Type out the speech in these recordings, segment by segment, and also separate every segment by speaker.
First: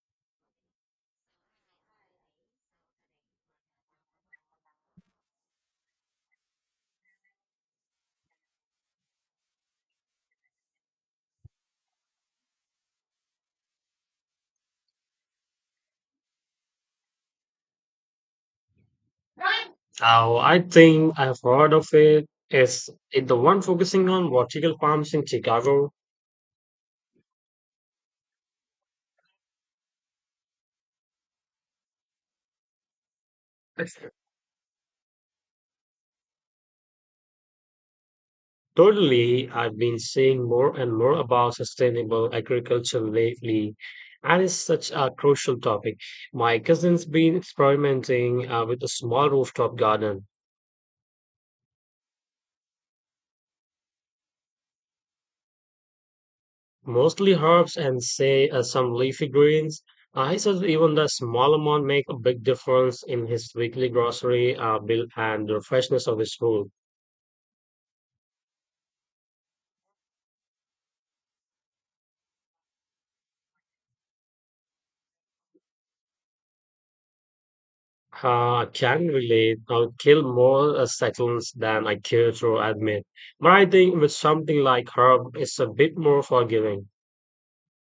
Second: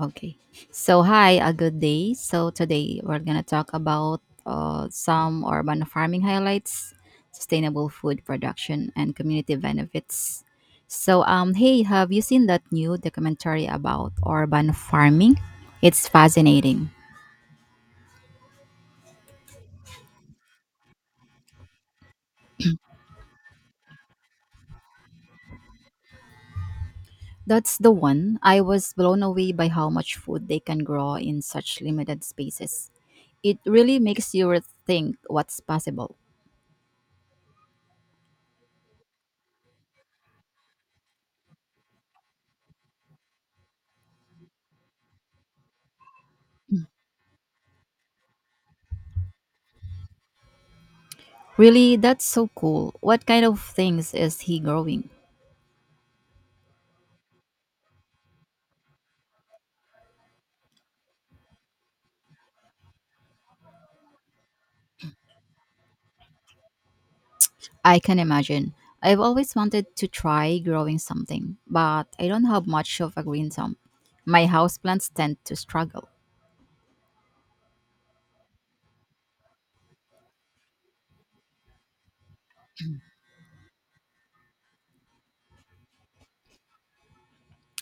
Speaker 1: Okay. So, hi, a good day. So, today we're going to talk about some urban farming highlights, sustainable food production, and community benefits. So, hey, have you seen that new documentary about urban farming? It's fascinating.
Speaker 2: Now, I think I've heard of it. Is it the one focusing on vertical farms in Chicago?
Speaker 1: That's the one. I was blown away by how much food they can grow in such limited spaces. It really makes you rethink what's possible.
Speaker 2: Totally, I've been seeing more and more about sustainable agriculture lately, and it's such a crucial topic. My cousin's been experimenting with a small rooftop garden,
Speaker 1: Really, that's so cool. What kind of things is he growing?
Speaker 2: mostly herbs and say some leafy greens. He says even the small amount make a big difference in his weekly grocery bill and the freshness of his food.
Speaker 1: I can imagine. I've always wanted to try growing something, but I don't have much of a green thumb. My houseplants tend to struggle.
Speaker 2: Can relate. I'll kill more seconds than I care to admit. But I think with something like herb, it's a bit more forgiving.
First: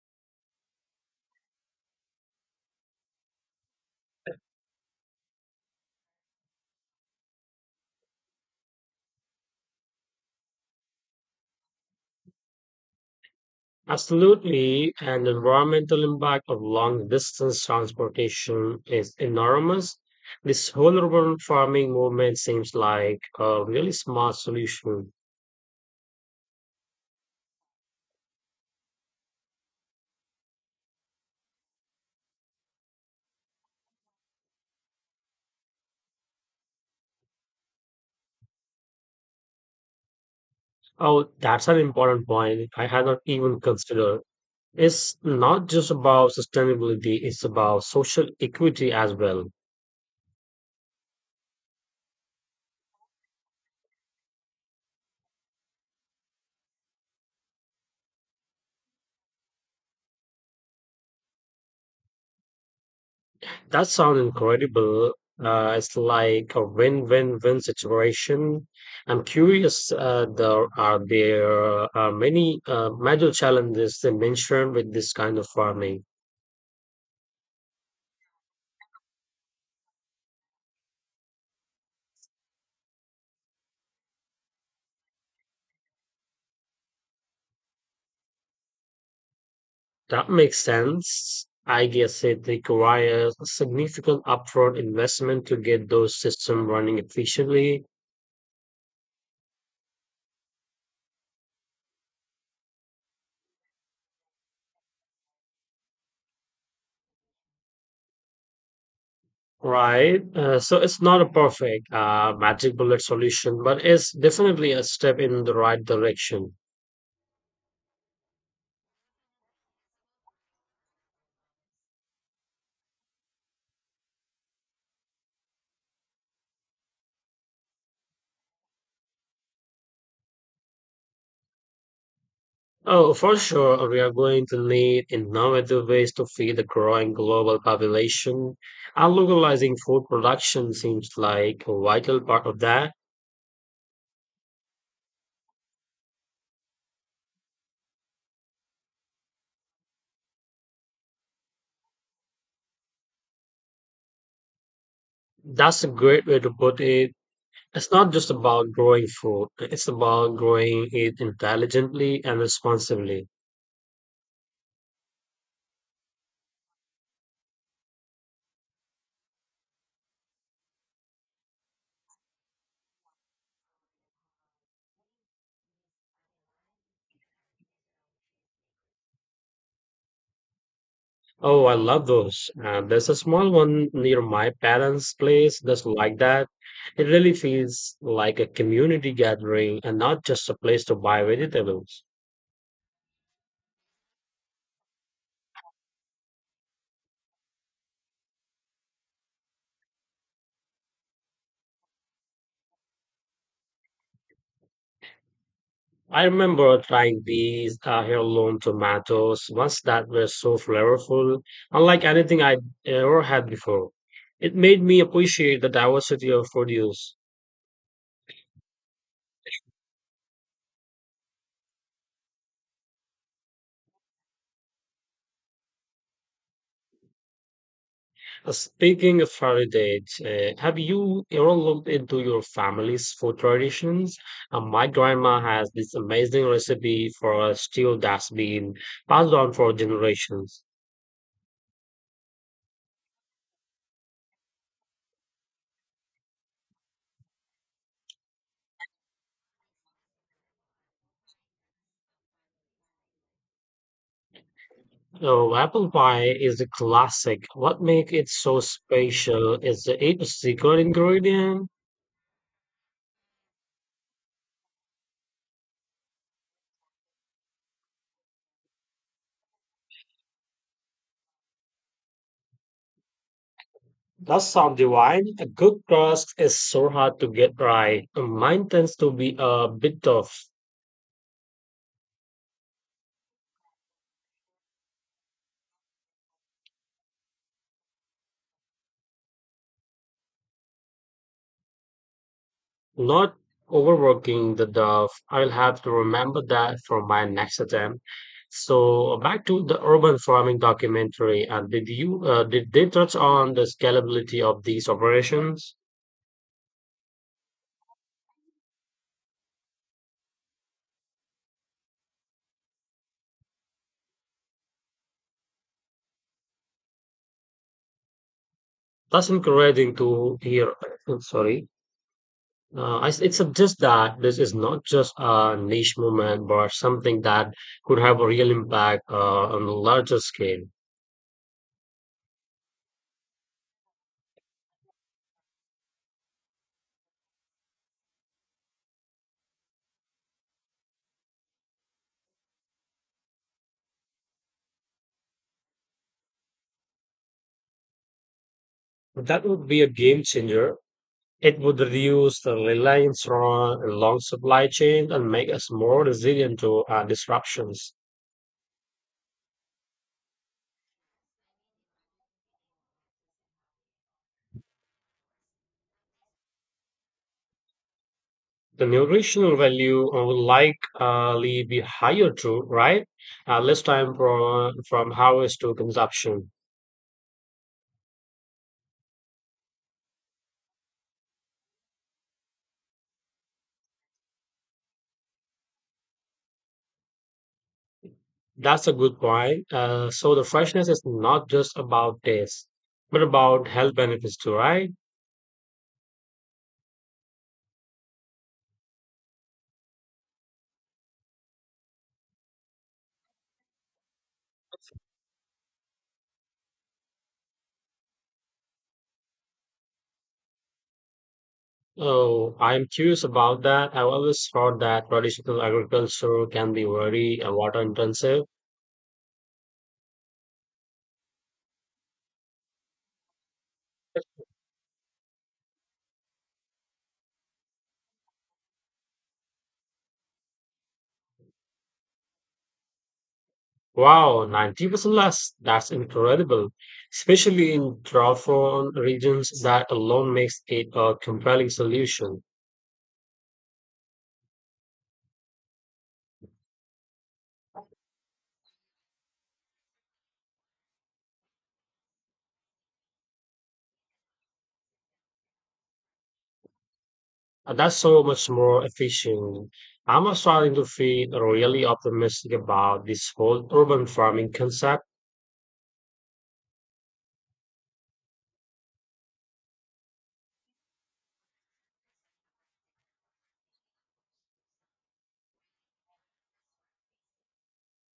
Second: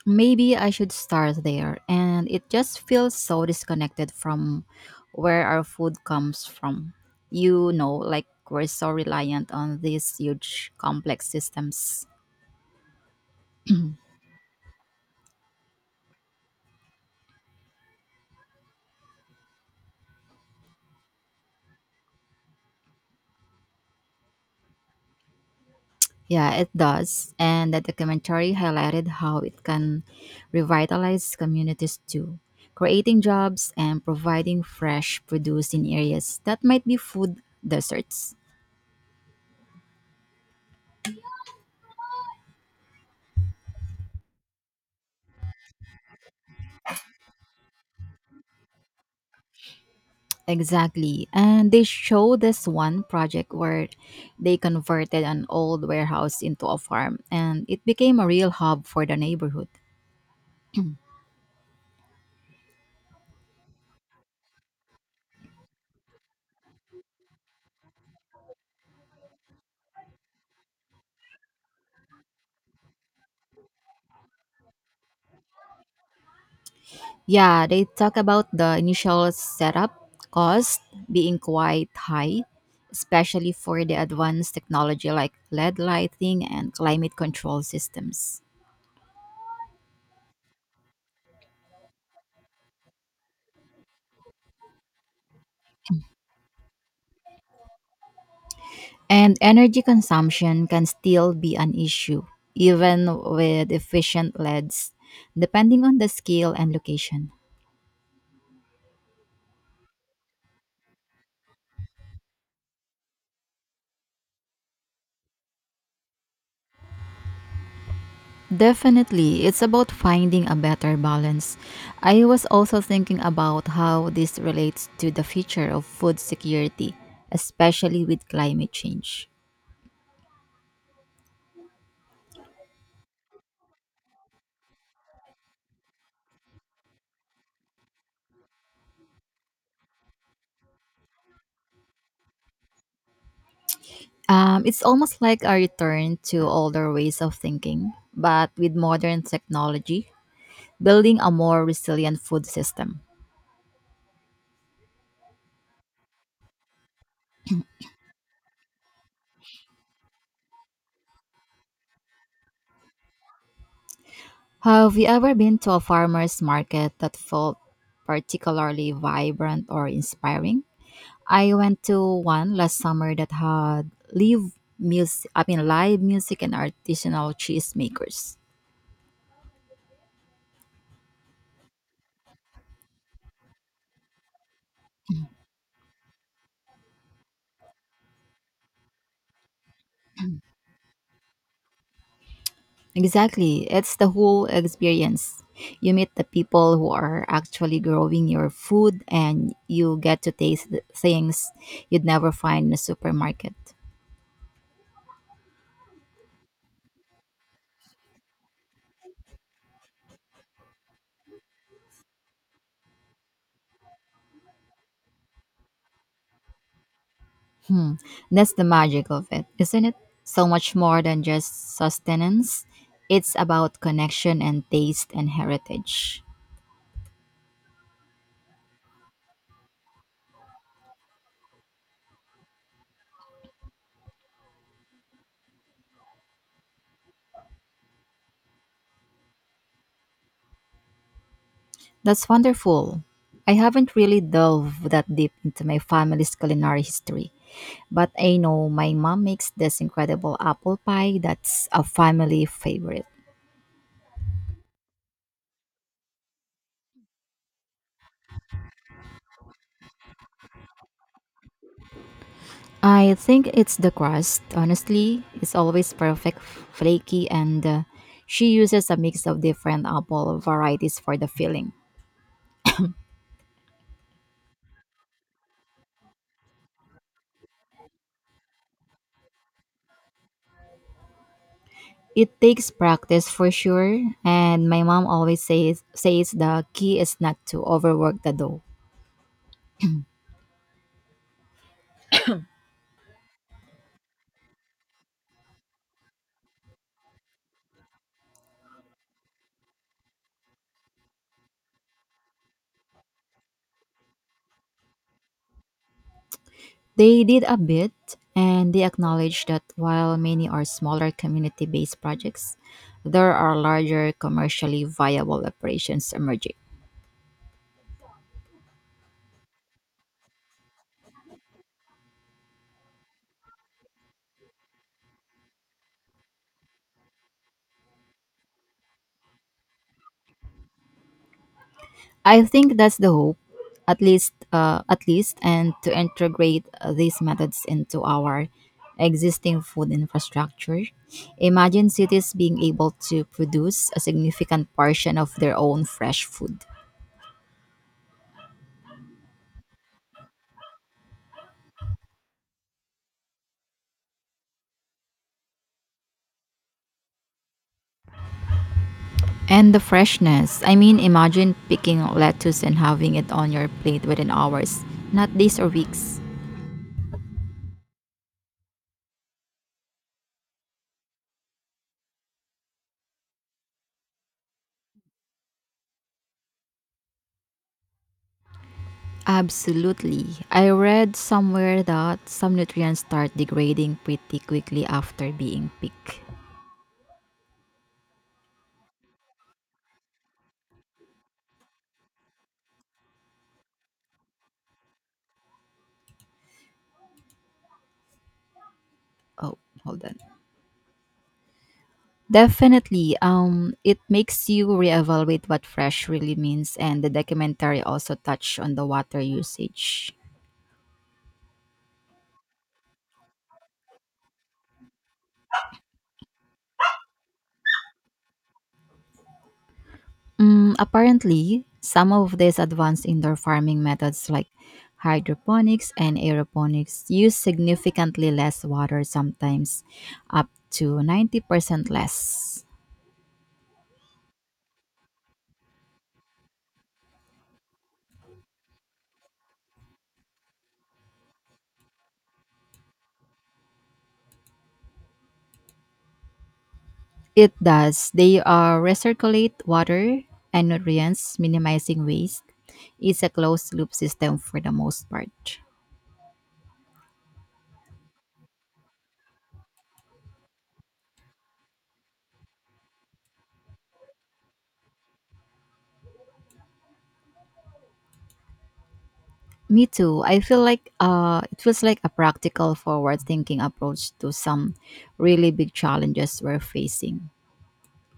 Speaker 1: Maybe I should start there, and it just feels so disconnected from where our food comes from. You know, like we're so reliant on these huge complex systems.
Speaker 2: Absolutely, and the environmental impact of long distance transportation is enormous. This whole urban farming movement seems like a really smart solution.
Speaker 1: Yeah, it does. And the documentary highlighted how it can revitalize communities too, creating jobs and providing fresh produce in areas that might be food deserts.
Speaker 2: Oh, that's an important point I had not even considered. It's not just about sustainability, it's about social equity as well.
Speaker 1: Exactly. And they show this one project where they converted an old warehouse into a farm and it became a real hub for the neighborhood.
Speaker 2: That sounds incredible. It's like a win-win-win situation. I'm curious. There are many major challenges they mention with this kind of farming.
Speaker 1: Yeah, they talk about the initial setup cost being quite high, especially for the advanced technology like LED lighting and climate control systems.
Speaker 2: That makes sense. I guess it requires significant upfront investment to get those systems running efficiently,
Speaker 1: And energy consumption can still be an issue, even with efficient LEDs, depending on the scale and location.
Speaker 2: right? So it's not a perfect magic bullet solution, but it's definitely a step in the right direction.
Speaker 1: Definitely, it's about finding a better balance. I was also thinking about how this relates to the future of food security, especially with climate change.
Speaker 2: Oh, for sure, we are going to need innovative ways to feed the growing global population, and localizing food production seems like a vital part of that.
Speaker 1: It's almost like a return to older ways of thinking, but with modern technology, building a more resilient food system.
Speaker 2: That's a great way to put it. It's not just about growing food, it's about growing it intelligently and responsibly.
Speaker 1: Have you ever been to a farmer's market that felt particularly vibrant or inspiring? I went to one last summer that had live music. I mean, live music and artisanal cheese makers.
Speaker 2: Oh, I love those. There's a small one near my parents' place that's like that. It really feels like a community gathering and not just a place to buy vegetables.
Speaker 1: Exactly, it's the whole experience. You meet the people who are actually growing your food, and you get to taste the things you'd never find in a supermarket.
Speaker 2: I remember trying these heirloom tomatoes once that were so flavorful, unlike anything I'd ever had before. It made me appreciate the diversity of produce.
Speaker 1: Hmm, that's the magic of it, isn't it? So much more than just sustenance. It's about connection and taste and heritage.
Speaker 2: Speaking of heritage, have you ever looked into your family's food traditions? My grandma has this amazing recipe for a stewed that's been passed on for generations.
Speaker 1: That's wonderful. I haven't really delved that deep into my family's culinary history, but I know my mom makes this incredible apple pie that's a family favorite.
Speaker 2: So apple pie is a classic. What makes it so special is the eight secret ingredient.
Speaker 1: I think it's the crust, honestly. It's always perfect, flaky, and she uses a mix of different apple varieties for the filling.
Speaker 2: That sounds divine. A good crust is so hard to get right. Mine tends to be a bit tough.
Speaker 1: It takes practice for sure, and my mom always says the key is not to overwork the dough.
Speaker 2: Not overworking the dough. I'll have to remember that for my next attempt. So back to the urban farming documentary. And did you did they touch on the scalability of these operations?
Speaker 1: They did a bit, and they acknowledged that while many are smaller community based projects, there are larger commercially viable operations emerging.
Speaker 2: That's encouraging to hear. Sorry. It suggests that this is not just a niche movement, but something that could have a real impact on a larger scale.
Speaker 1: I think that's the hope, at least, and to integrate these methods into our existing food infrastructure. Imagine cities being able to produce a significant portion of their own fresh food.
Speaker 2: That would be a game changer. It would reduce the reliance on long supply chains and make us more resilient to disruptions.
Speaker 1: And the freshness. I mean, imagine picking lettuce and having it on your plate within hours, not days or weeks.
Speaker 2: The nutritional value will likely be higher too, right? Less time from harvest to consumption.
Speaker 1: Absolutely. I read somewhere that some nutrients start degrading pretty quickly after being picked.
Speaker 2: That's a good point. So the freshness is not just about taste, but about health benefits too, right?
Speaker 1: Oh, hold on. Definitely. It makes you reevaluate what fresh really means, and the documentary also touched on the water usage.
Speaker 2: Oh, I'm curious about that. I've always thought that traditional agriculture can be very water intensive.
Speaker 1: Mm, apparently, some of these advanced indoor farming methods like hydroponics and aeroponics use significantly less water, sometimes up to 90% less.
Speaker 2: Wow, 90% less. That's incredible. Especially in drought-prone regions, that alone makes it a compelling solution.
Speaker 1: It does. They recirculate water and nutrients, minimizing waste. It's a closed loop system for the most part.
Speaker 2: And that's so much more efficient. I'm starting to feel really optimistic about this whole urban farming concept.
Speaker 1: Me too. I feel like it feels like a practical, forward thinking approach to some really big challenges we're facing.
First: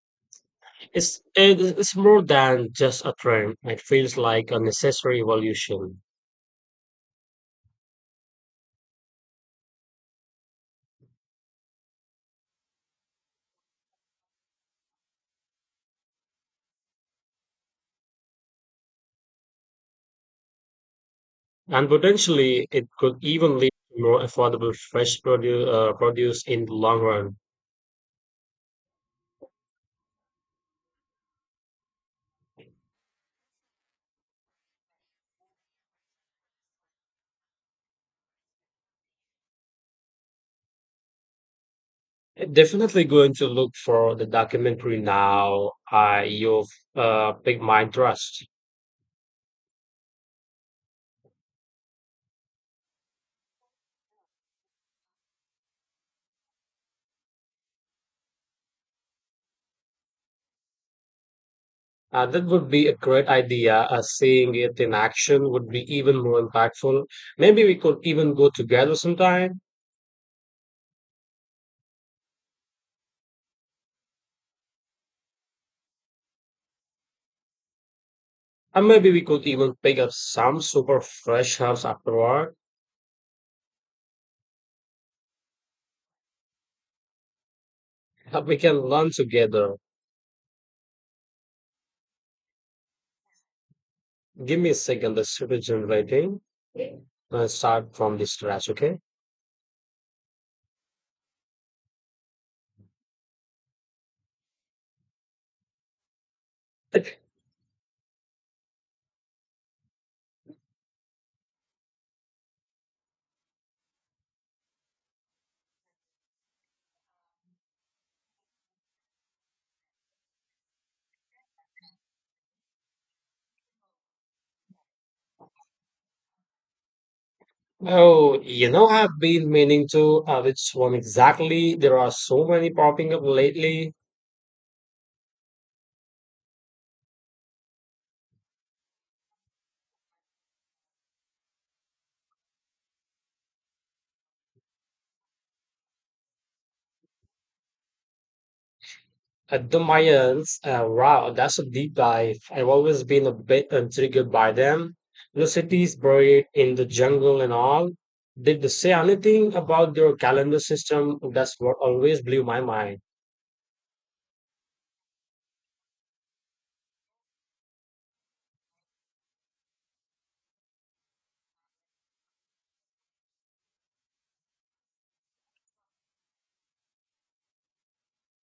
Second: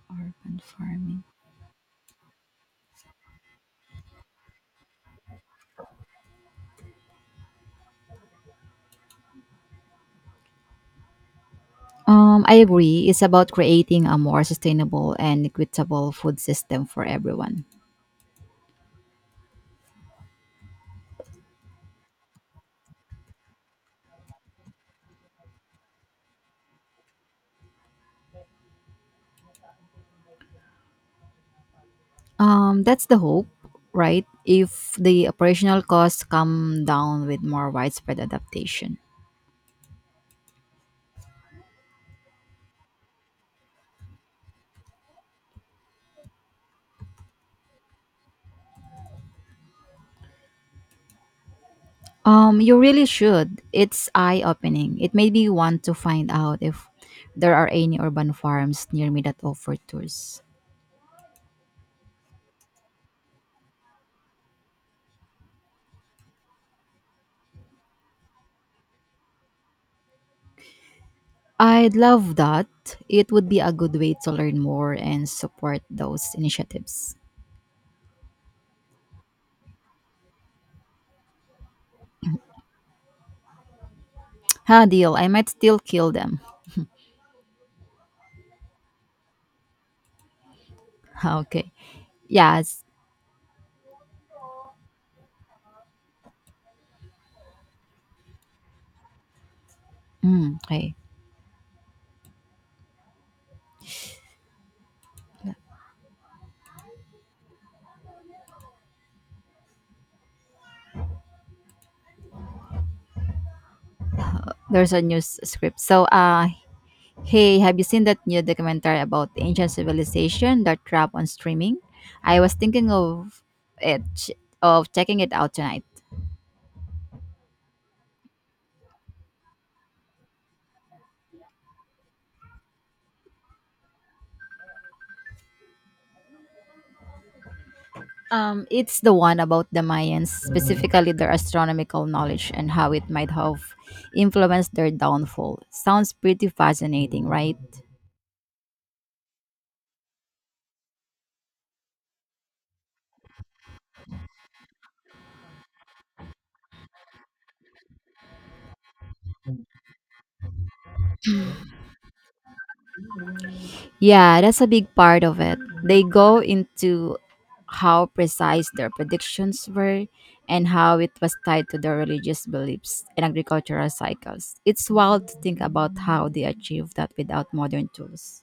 Speaker 1: Urban farming.
Speaker 2: It's more than just a trend. It feels like a necessary evolution.
Speaker 1: I agree. It's about creating a more sustainable and equitable food system for everyone.
Speaker 2: And potentially, it could even lead to more affordable fresh produce in the long run.
Speaker 1: That's the hope, right? If the operational costs come down with more widespread adaptation.
Speaker 2: Definitely going to look for the documentary now. I you've picked my trust.
Speaker 1: You really should. It's eye opening. It made me want to find out if there are any urban farms near me that offer tours.
Speaker 2: That would be a great idea. Seeing it in action would be even more impactful. Maybe we could even go together sometime.
Speaker 1: I'd love that. It would be a good way to learn more and support those initiatives.
Speaker 2: And maybe we could even pick up some super fresh herbs afterward.
Speaker 1: Ha, deal. I might still kill them.
Speaker 2: We can learn together.
Speaker 1: Okay. Yes.
Speaker 2: Give me a second, the super generating. Let's start from this scratch, okay?
Speaker 1: Mm, okay. Yeah. There's a news script. So, hey, have you seen that new documentary about the ancient civilization that dropped on streaming? I was thinking of it of checking it out tonight.
Speaker 2: Oh, you know, I've been meaning to. Which one exactly? There are so many popping up lately.
Speaker 1: It's the one about the Mayans, specifically their astronomical knowledge and how it might have influenced their downfall. Sounds pretty fascinating, right?
Speaker 2: At the Mayans, wow, that's a deep dive. I've always been a bit intrigued by them. The cities buried in the jungle and all. Did they say anything about their calendar system? That's what always blew my mind.
Speaker 1: Yeah, that's a big part of it. They go into how precise their predictions were and how it was tied to their religious beliefs and agricultural cycles. It's wild to think about how they achieved that without modern tools.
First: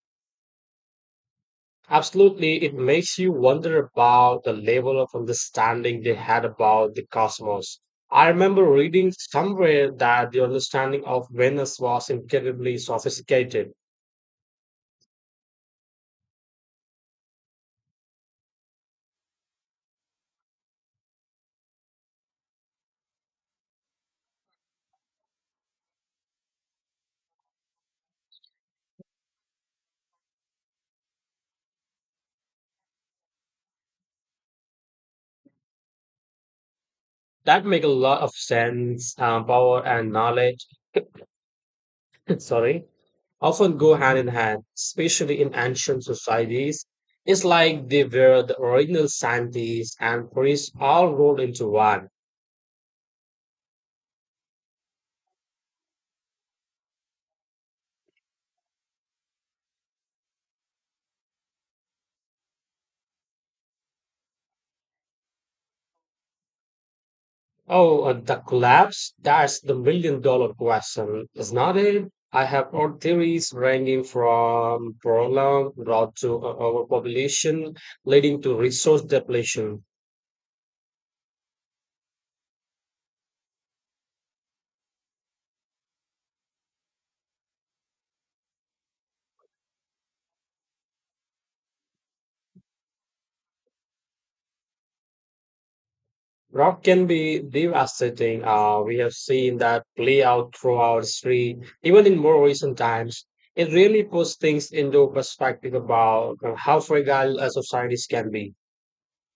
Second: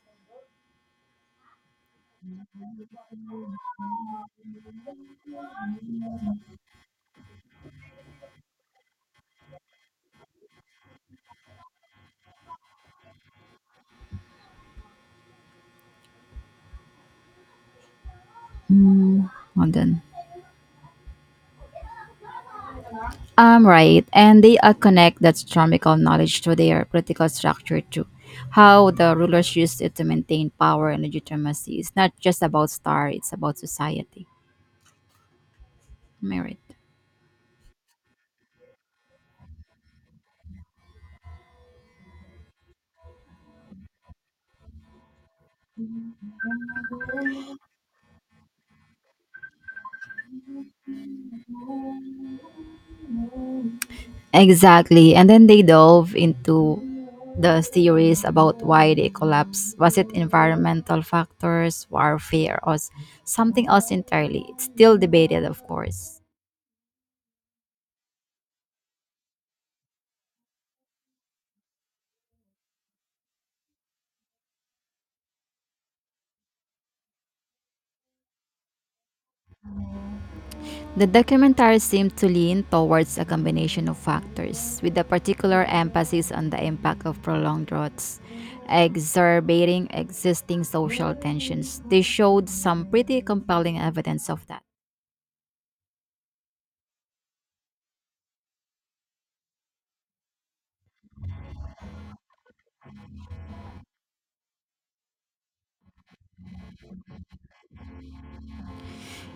Speaker 2: Absolutely, it makes you wonder about the level of understanding they had about the cosmos. I remember reading somewhere that the understanding of Venus was incredibly sophisticated.
Speaker 1: Mm, London. Right. And they connect that astronomical knowledge to their political structure too. How the rulers used it to maintain power and legitimacy. It's not just about star, it's about society. Merit.
Speaker 2: That make a lot of sense. Power and knowledge, sorry, often go hand in hand, especially in ancient societies. It's like they were the original scientists and priests all rolled into one.
Speaker 1: Exactly. And then they dove into the theories about why they collapse. Was it environmental factors, warfare, or something else entirely? It's still debated, of course.
Speaker 2: Oh, the collapse? That's the million dollar question, isn't it? I have heard theories ranging from prolonged drought to overpopulation, leading to resource depletion.
Speaker 1: The documentary seemed to lean towards a combination of factors, with a particular emphasis on the impact of prolonged droughts, exacerbating existing social tensions. They showed some pretty compelling evidence of that.
Speaker 2: Drought can be devastating. We have seen that play out throughout history, even in more recent times. It really puts things into perspective about how fragile societies can be.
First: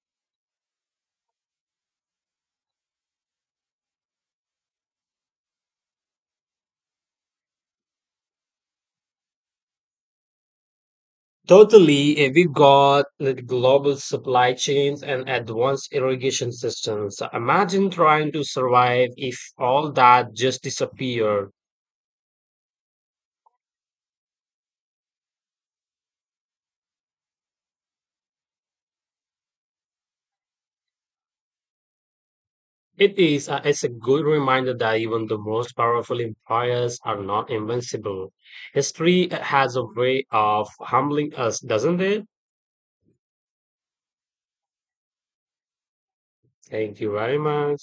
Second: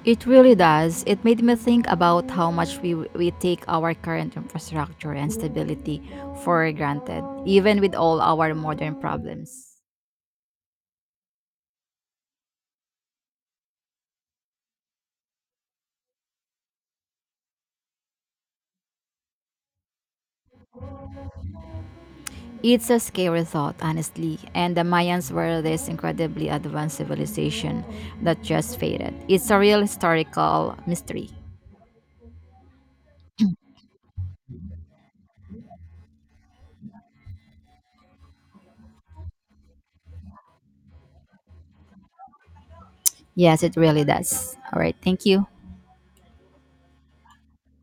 Speaker 1: It really does. It made me think about how much we take our current infrastructure and stability for granted, even with all our modern problems.
Speaker 2: Totally, if we got the global supply chains and advanced irrigation systems, imagine trying to survive if all that just disappeared.
Speaker 1: It's a scary thought, honestly, and the Mayans were this incredibly advanced civilization that just faded. It's a real historical mystery.
Speaker 2: It's a good reminder that even the most powerful empires are not invincible. History has a way of humbling us, doesn't it?
Speaker 1: Yes, it really does. All right, thank you.
Speaker 2: Thank you very much.